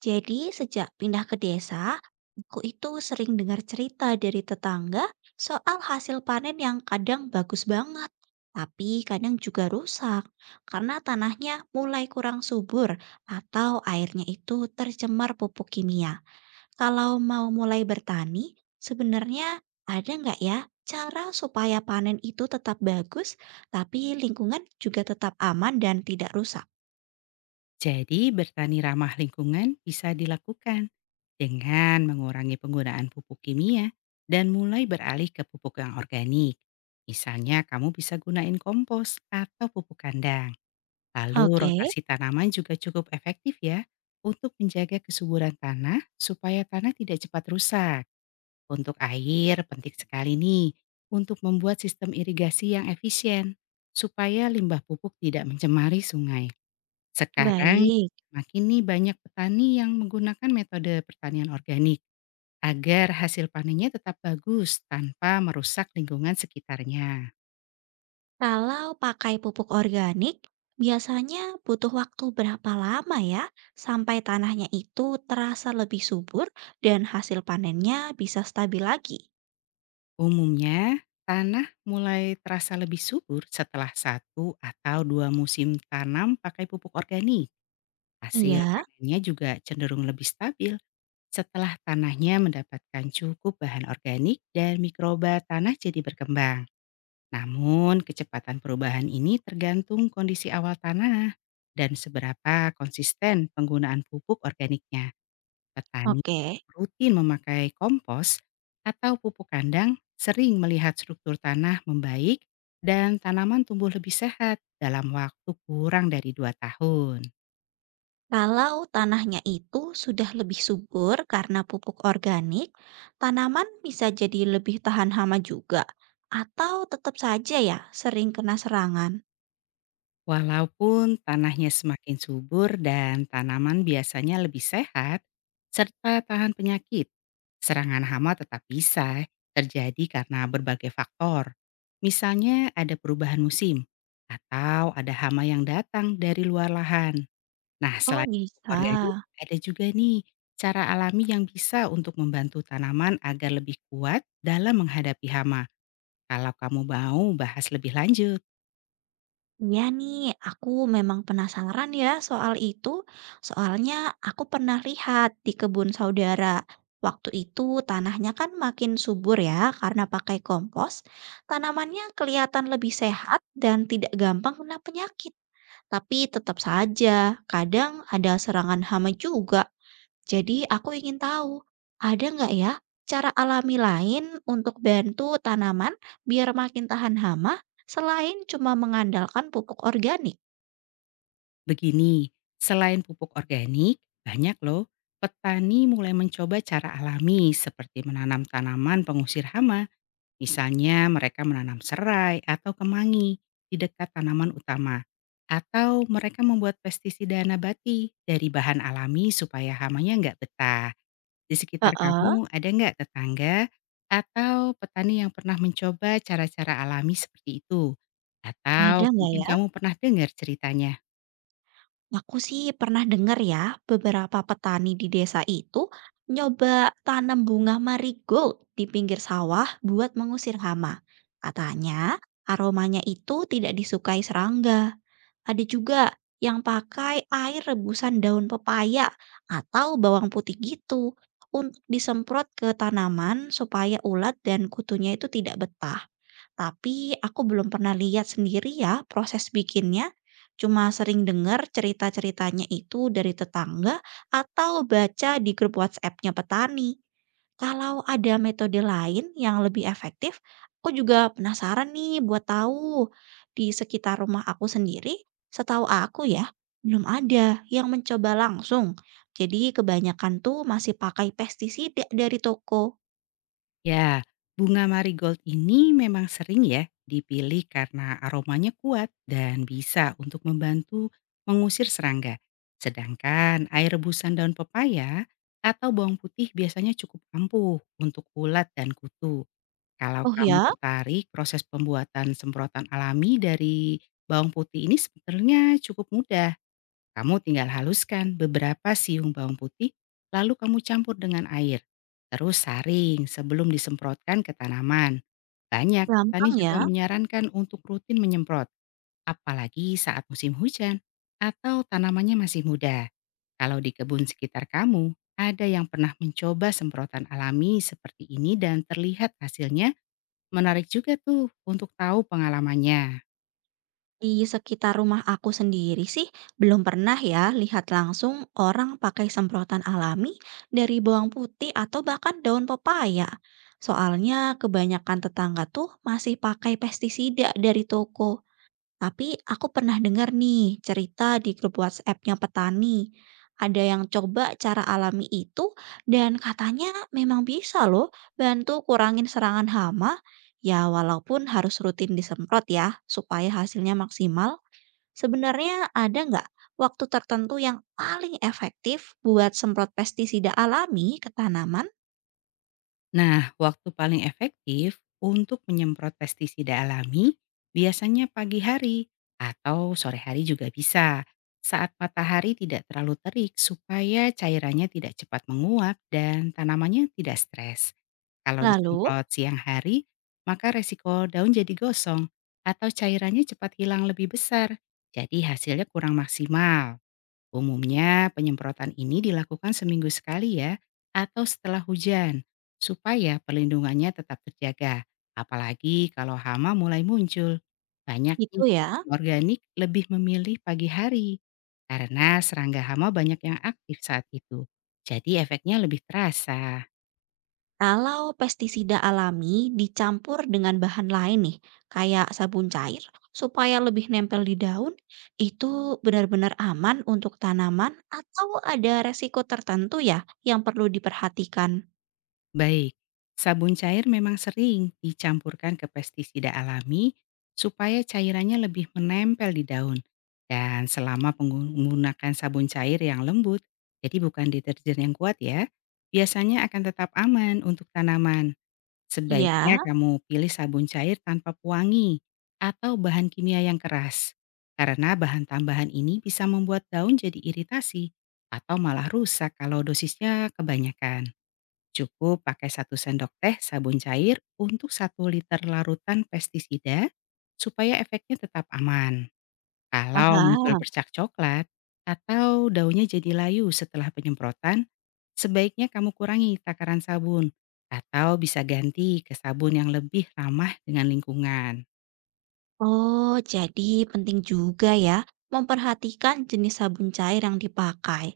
Jadi sejak pindah ke desa, aku itu sering dengar cerita dari tetangga soal hasil panen yang kadang bagus banget, tapi kadang juga rusak karena tanahnya mulai kurang subur atau airnya itu tercemar pupuk kimia. Kalau mau mulai bertani, sebenarnya ada nggak ya cara supaya panen itu tetap bagus, tapi lingkungan juga tetap aman dan tidak rusak? Jadi, bertani ramah lingkungan bisa dilakukan dengan mengurangi penggunaan pupuk kimia dan mulai beralih ke pupuk yang organik. Misalnya, kamu bisa gunain kompos atau pupuk kandang. Lalu, Oke, rotasi tanaman juga cukup efektif ya untuk menjaga kesuburan tanah supaya tanah tidak cepat rusak. Untuk air, penting sekali nih untuk membuat sistem irigasi yang efisien supaya limbah pupuk tidak mencemari sungai. Sekarang baik. makin nih banyak petani yang menggunakan metode pertanian organik agar hasil panennya tetap bagus tanpa merusak lingkungan sekitarnya. Kalau pakai pupuk organik, biasanya butuh waktu berapa lama ya sampai tanahnya itu terasa lebih subur dan hasil panennya bisa stabil lagi? Umumnya, tanah mulai terasa lebih subur setelah satu atau dua musim tanam pakai pupuk organik. Hasil Iya, panennya juga cenderung lebih stabil setelah tanahnya mendapatkan cukup bahan organik dan mikroba tanah jadi berkembang. Namun, kecepatan perubahan ini tergantung kondisi awal tanah dan seberapa konsisten penggunaan pupuk organiknya. Petani oke, rutin memakai kompos atau pupuk kandang sering melihat struktur tanah membaik dan tanaman tumbuh lebih sehat dalam waktu kurang dari dua tahun. kalau tanahnya itu sudah lebih subur karena pupuk organik, tanaman bisa jadi lebih tahan hama juga, atau tetap saja ya sering kena serangan. Walaupun tanahnya semakin subur dan tanaman biasanya lebih sehat, serta tahan penyakit, serangan hama tetap bisa terjadi karena berbagai faktor. Misalnya ada perubahan musim, atau ada hama yang datang dari luar lahan. Nah, Oh selain bisa. pupuk organik, ada juga nih cara alami yang bisa untuk membantu tanaman agar lebih kuat dalam menghadapi hama. Kalau kamu mau bahas lebih lanjut. Iya nih, aku memang penasaran ya soal itu. Soalnya aku pernah lihat di kebun saudara. Waktu itu tanahnya kan makin subur ya karena pakai kompos. Tanamannya kelihatan lebih sehat dan tidak gampang kena penyakit. Tapi tetap saja, kadang ada serangan hama juga. Jadi aku ingin tahu, ada nggak ya cara alami lain untuk bantu tanaman biar makin tahan hama selain cuma mengandalkan pupuk organik? Begini, selain pupuk organik, banyak loh petani mulai mencoba cara alami seperti menanam tanaman pengusir hama. Misalnya mereka menanam serai atau kemangi di dekat tanaman utama. Atau mereka membuat pestisida nabati dari bahan alami supaya hamanya nggak betah. Di sekitar Heeh. kamu ada nggak tetangga atau petani yang pernah mencoba cara-cara alami seperti itu? Atau Ada nggak mungkin ya? kamu pernah dengar ceritanya? Aku sih pernah dengar ya, beberapa petani di desa itu nyoba tanam bunga marigold di pinggir sawah buat mengusir hama. Katanya, aromanya itu tidak disukai serangga. Ada juga yang pakai air rebusan daun pepaya atau bawang putih gitu untuk disemprot ke tanaman supaya ulat dan kutunya itu tidak betah. Tapi aku belum pernah lihat sendiri ya proses bikinnya. Cuma sering dengar cerita-ceritanya itu dari tetangga atau baca di grup WhatsApp-nya petani. Kalau ada metode lain yang lebih efektif, aku juga penasaran nih buat tahu. Di sekitar rumah aku sendiri, setahu aku ya, belum ada yang mencoba langsung. Jadi kebanyakan tuh masih pakai pestisida dari toko. Ya, bunga marigold ini memang sering ya dipilih karena aromanya kuat dan bisa untuk membantu mengusir serangga. Sedangkan air rebusan daun pepaya atau bawang putih biasanya cukup ampuh untuk ulat dan kutu. Kalau Oh kamu ya, tertarik, proses pembuatan semprotan alami dari bawang putih ini sebenarnya cukup mudah. Kamu tinggal haluskan beberapa siung bawang putih, lalu kamu campur dengan air. Terus saring sebelum disemprotkan ke tanaman. Banyak petani gampang ya. juga menyarankan untuk rutin menyemprot, apalagi saat musim hujan atau tanamannya masih muda. Kalau di kebun sekitar kamu, ada yang pernah mencoba semprotan alami seperti ini dan terlihat hasilnya menarik juga tuh untuk tahu pengalamannya. Di sekitar rumah aku sendiri sih belum pernah ya lihat langsung orang pakai semprotan alami dari bawang putih atau bahkan daun pepaya. Soalnya kebanyakan tetangga tuh masih pakai pestisida dari toko. Tapi aku pernah dengar nih cerita di grup WhatsApp-nya petani. Ada yang coba cara alami itu dan katanya memang bisa loh bantu kurangin serangan hama. Ya walaupun harus rutin disemprot ya supaya hasilnya maksimal. Sebenarnya ada nggak waktu tertentu yang paling efektif buat semprot pestisida alami ke tanaman? Nah, waktu paling efektif untuk menyemprot pestisida alami biasanya pagi hari atau sore hari juga bisa. Saat matahari tidak terlalu terik supaya cairannya tidak cepat menguap dan tanamannya tidak stres. Kalau Lalu, disemprot siang hari, maka resiko daun jadi gosong atau cairannya cepat hilang lebih besar. Jadi hasilnya kurang maksimal. Umumnya penyemprotan ini dilakukan seminggu sekali ya, atau setelah hujan, supaya perlindungannya tetap terjaga. Apalagi kalau hama mulai muncul. Banyak itu nih ya. organik lebih memilih pagi hari, karena serangga hama banyak yang aktif saat itu. Jadi efeknya lebih terasa. Kalau pestisida alami dicampur dengan bahan lain nih, kayak sabun cair, supaya lebih nempel di daun, itu benar-benar aman untuk tanaman atau ada resiko tertentu ya yang perlu diperhatikan? Baik, sabun cair memang sering dicampurkan ke pestisida alami supaya cairannya lebih menempel di daun. Dan selama menggunakan sabun cair yang lembut, jadi bukan deterjen yang kuat ya, biasanya akan tetap aman untuk tanaman. Ya, Sebaiknya kamu pilih sabun cair tanpa pewangi atau bahan kimia yang keras. Karena bahan tambahan ini bisa membuat daun jadi iritasi atau malah rusak kalau dosisnya kebanyakan. Cukup pakai satu sendok teh sabun cair untuk satu liter larutan pestisida supaya efeknya tetap aman. Kalau muncul paham. bercak coklat atau daunnya jadi layu setelah penyemprotan, sebaiknya kamu kurangi takaran sabun atau bisa ganti ke sabun yang lebih ramah dengan lingkungan. Oh, jadi penting juga ya memperhatikan jenis sabun cair yang dipakai.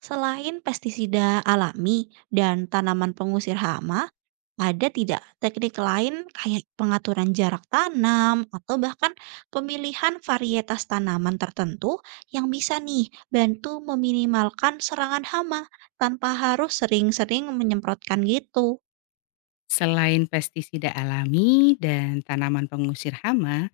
Selain pestisida alami dan tanaman pengusir hama, ada tidak teknik lain kayak pengaturan jarak tanam atau bahkan pemilihan varietas tanaman tertentu yang bisa nih bantu meminimalkan serangan hama tanpa harus sering-sering menyemprotkan gitu. Selain pestisida alami dan tanaman pengusir hama,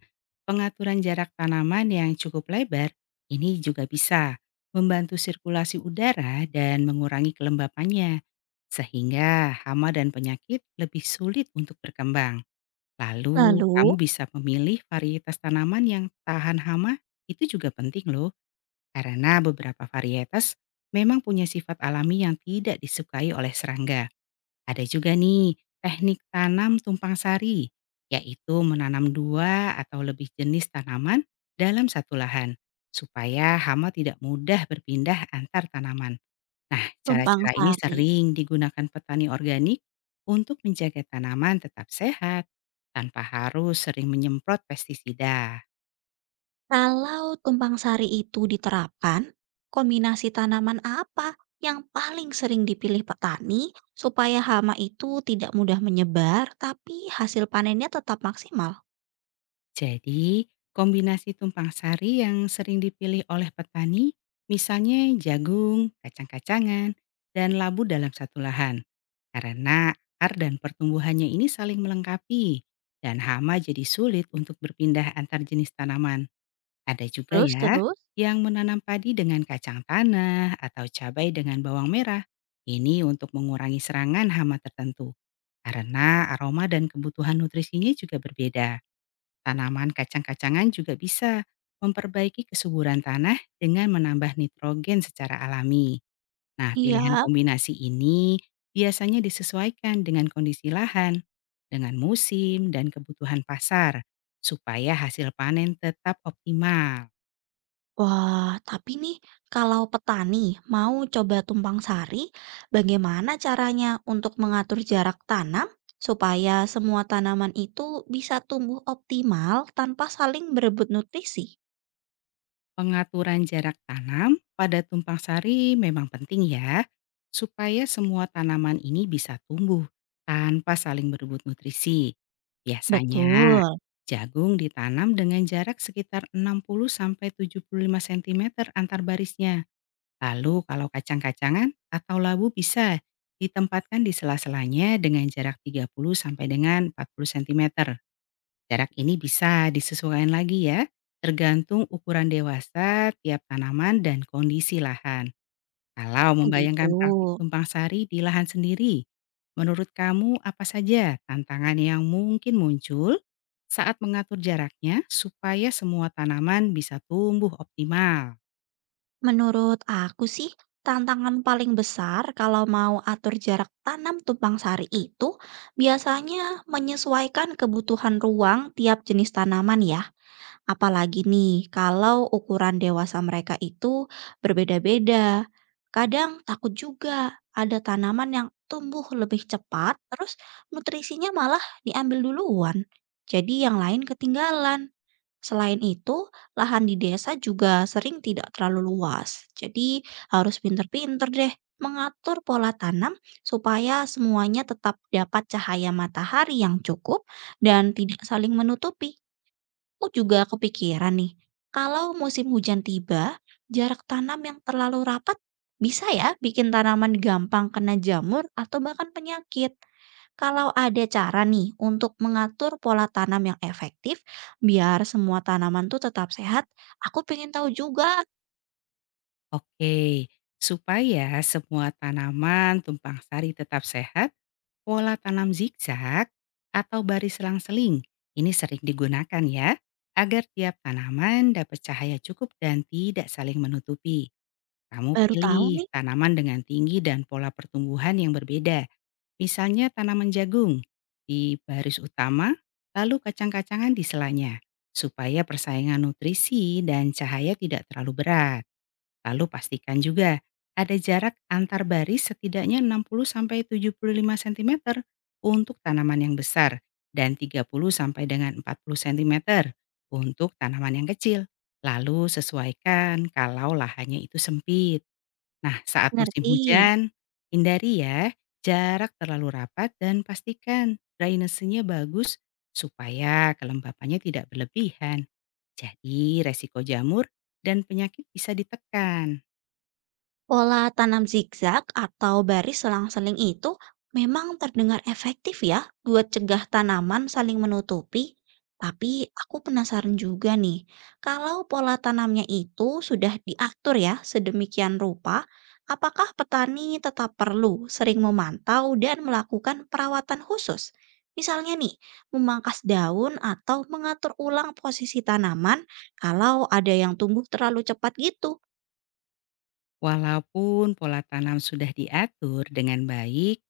pengaturan jarak tanaman yang cukup lebar ini juga bisa membantu sirkulasi udara dan mengurangi kelembapannya sehingga hama dan penyakit lebih sulit untuk berkembang. Lalu kamu Lalu, bisa memilih varietas tanaman yang tahan hama itu juga penting loh karena beberapa varietas memang punya sifat alami yang tidak disukai oleh serangga. Ada juga nih teknik tanam tumpang sari, yaitu menanam dua atau lebih jenis tanaman dalam satu lahan, supaya hama tidak mudah berpindah antar tanaman. Nah, tumpang cara-cara ini sari. sering digunakan petani organik untuk menjaga tanaman tetap sehat tanpa harus sering menyemprot pestisida. Kalau tumpang sari itu diterapkan, kombinasi tanaman apa yang paling sering dipilih petani supaya hama itu tidak mudah menyebar tapi hasil panennya tetap maksimal? Jadi, kombinasi tumpang sari yang sering dipilih oleh petani, misalnya jagung, kacang-kacangan, dan labu dalam satu lahan. Karena akar dan pertumbuhannya ini saling melengkapi, dan hama jadi sulit untuk berpindah antar jenis tanaman. Ada juga Terus, ya, terus? yang menanam padi dengan kacang tanah atau cabai dengan bawang merah. Ini untuk mengurangi serangan hama tertentu. Karena aroma dan kebutuhan nutrisinya juga berbeda. Tanaman kacang-kacangan juga bisa memperbaiki kesuburan tanah dengan menambah nitrogen secara alami. Nah, Iya, pilihan kombinasi ini biasanya disesuaikan dengan kondisi lahan, dengan musim, dan kebutuhan pasar, supaya hasil panen tetap optimal. wah, tapi nih kalau petani mau coba tumpang sari, bagaimana caranya untuk mengatur jarak tanam supaya semua tanaman itu bisa tumbuh optimal tanpa saling berebut nutrisi? Pengaturan jarak tanam pada tumpang sari memang penting ya, supaya semua tanaman ini bisa tumbuh tanpa saling berebut nutrisi. Biasanya, Betul. jagung ditanam dengan jarak sekitar 60-75 cm antar barisnya. Lalu kalau kacang-kacangan atau labu bisa ditempatkan di sela-selanya dengan jarak 30 sampai dengan 40 cm. Jarak ini bisa disesuaikan lagi ya, tergantung ukuran dewasa, tiap tanaman, dan kondisi lahan. Kalau Oh gitu. membayangkan praktik tumpang sari di lahan sendiri, menurut kamu apa saja tantangan yang mungkin muncul saat mengatur jaraknya supaya semua tanaman bisa tumbuh optimal? Menurut aku sih, tantangan paling besar kalau mau atur jarak tanam tumpang sari itu biasanya menyesuaikan kebutuhan ruang tiap jenis tanaman ya. Apalagi nih, kalau ukuran dewasa mereka itu berbeda-beda. Kadang takut juga ada tanaman yang tumbuh lebih cepat, terus nutrisinya malah diambil duluan. Jadi yang lain ketinggalan. Selain itu, lahan di desa juga sering tidak terlalu luas. Jadi harus pinter-pinter deh mengatur pola tanam supaya semuanya tetap dapat cahaya matahari yang cukup dan tidak saling menutupi. Aku juga kepikiran nih, kalau musim hujan tiba, jarak tanam yang terlalu rapat bisa ya bikin tanaman gampang kena jamur atau bahkan penyakit. Kalau ada cara nih untuk mengatur pola tanam yang efektif, biar semua tanaman tuh tetap sehat, aku pengen tahu juga. Oke, supaya semua tanaman tumpang sari tetap sehat, pola tanam zigzag atau baris selang-seling ini sering digunakan ya, agar tiap tanaman dapat cahaya cukup dan tidak saling menutupi. Kamu Baru tahu pilih nih, tanaman dengan tinggi dan pola pertumbuhan yang berbeda, misalnya tanaman jagung di baris utama, lalu kacang-kacangan di selanya, supaya persaingan nutrisi dan cahaya tidak terlalu berat. Lalu pastikan juga ada jarak antar baris setidaknya 60-75 cm untuk tanaman yang besar dan 30-40 cm untuk tanaman yang kecil. Lalu sesuaikan kalau lahannya itu sempit. Nah, saat musim ngerti. hujan, hindari ya jarak terlalu rapat dan pastikan drainasenya bagus supaya kelembapannya tidak berlebihan. Jadi resiko jamur dan penyakit bisa ditekan. Pola tanam zigzag atau baris selang-seling itu memang terdengar efektif ya buat cegah tanaman saling menutupi. Tapi aku penasaran juga nih, kalau pola tanamnya itu sudah diatur ya sedemikian rupa, apakah petani tetap perlu sering memantau dan melakukan perawatan khusus? Misalnya nih, memangkas daun atau mengatur ulang posisi tanaman kalau ada yang tumbuh terlalu cepat gitu. Walaupun pola tanam sudah diatur dengan baik,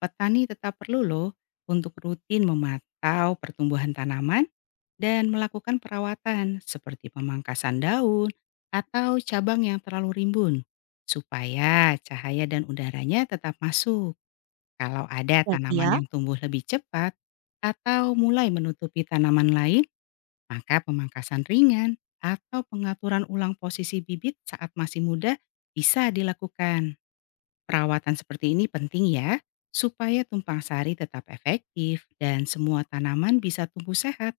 petani tetap perlu loh untuk rutin memantau pertumbuhan tanaman dan melakukan perawatan seperti pemangkasan daun atau cabang yang terlalu rimbun supaya cahaya dan udaranya tetap masuk. Kalau ada Berarti ya, tanaman yang tumbuh lebih cepat atau mulai menutupi tanaman lain, maka pemangkasan ringan atau pengaturan ulang posisi bibit saat masih muda bisa dilakukan. Perawatan seperti ini penting ya, supaya tumpang sari tetap efektif dan semua tanaman bisa tumbuh sehat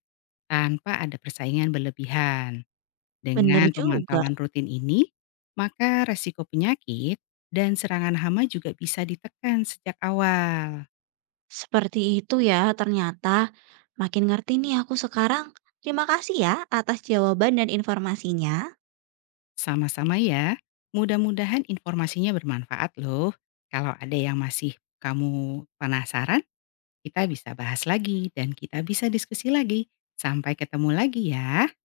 tanpa ada persaingan berlebihan. bener Dengan juga, pemantauan rutin ini, maka resiko penyakit dan serangan hama juga bisa ditekan sejak awal. seperti itu ya ternyata. Makin ngerti nih aku sekarang. Terima kasih ya atas jawaban dan informasinya. Sama-sama ya. Mudah-mudahan informasinya bermanfaat loh. Kalau ada yang masih kamu penasaran, kita bisa bahas lagi dan kita bisa diskusi lagi. Sampai ketemu lagi ya.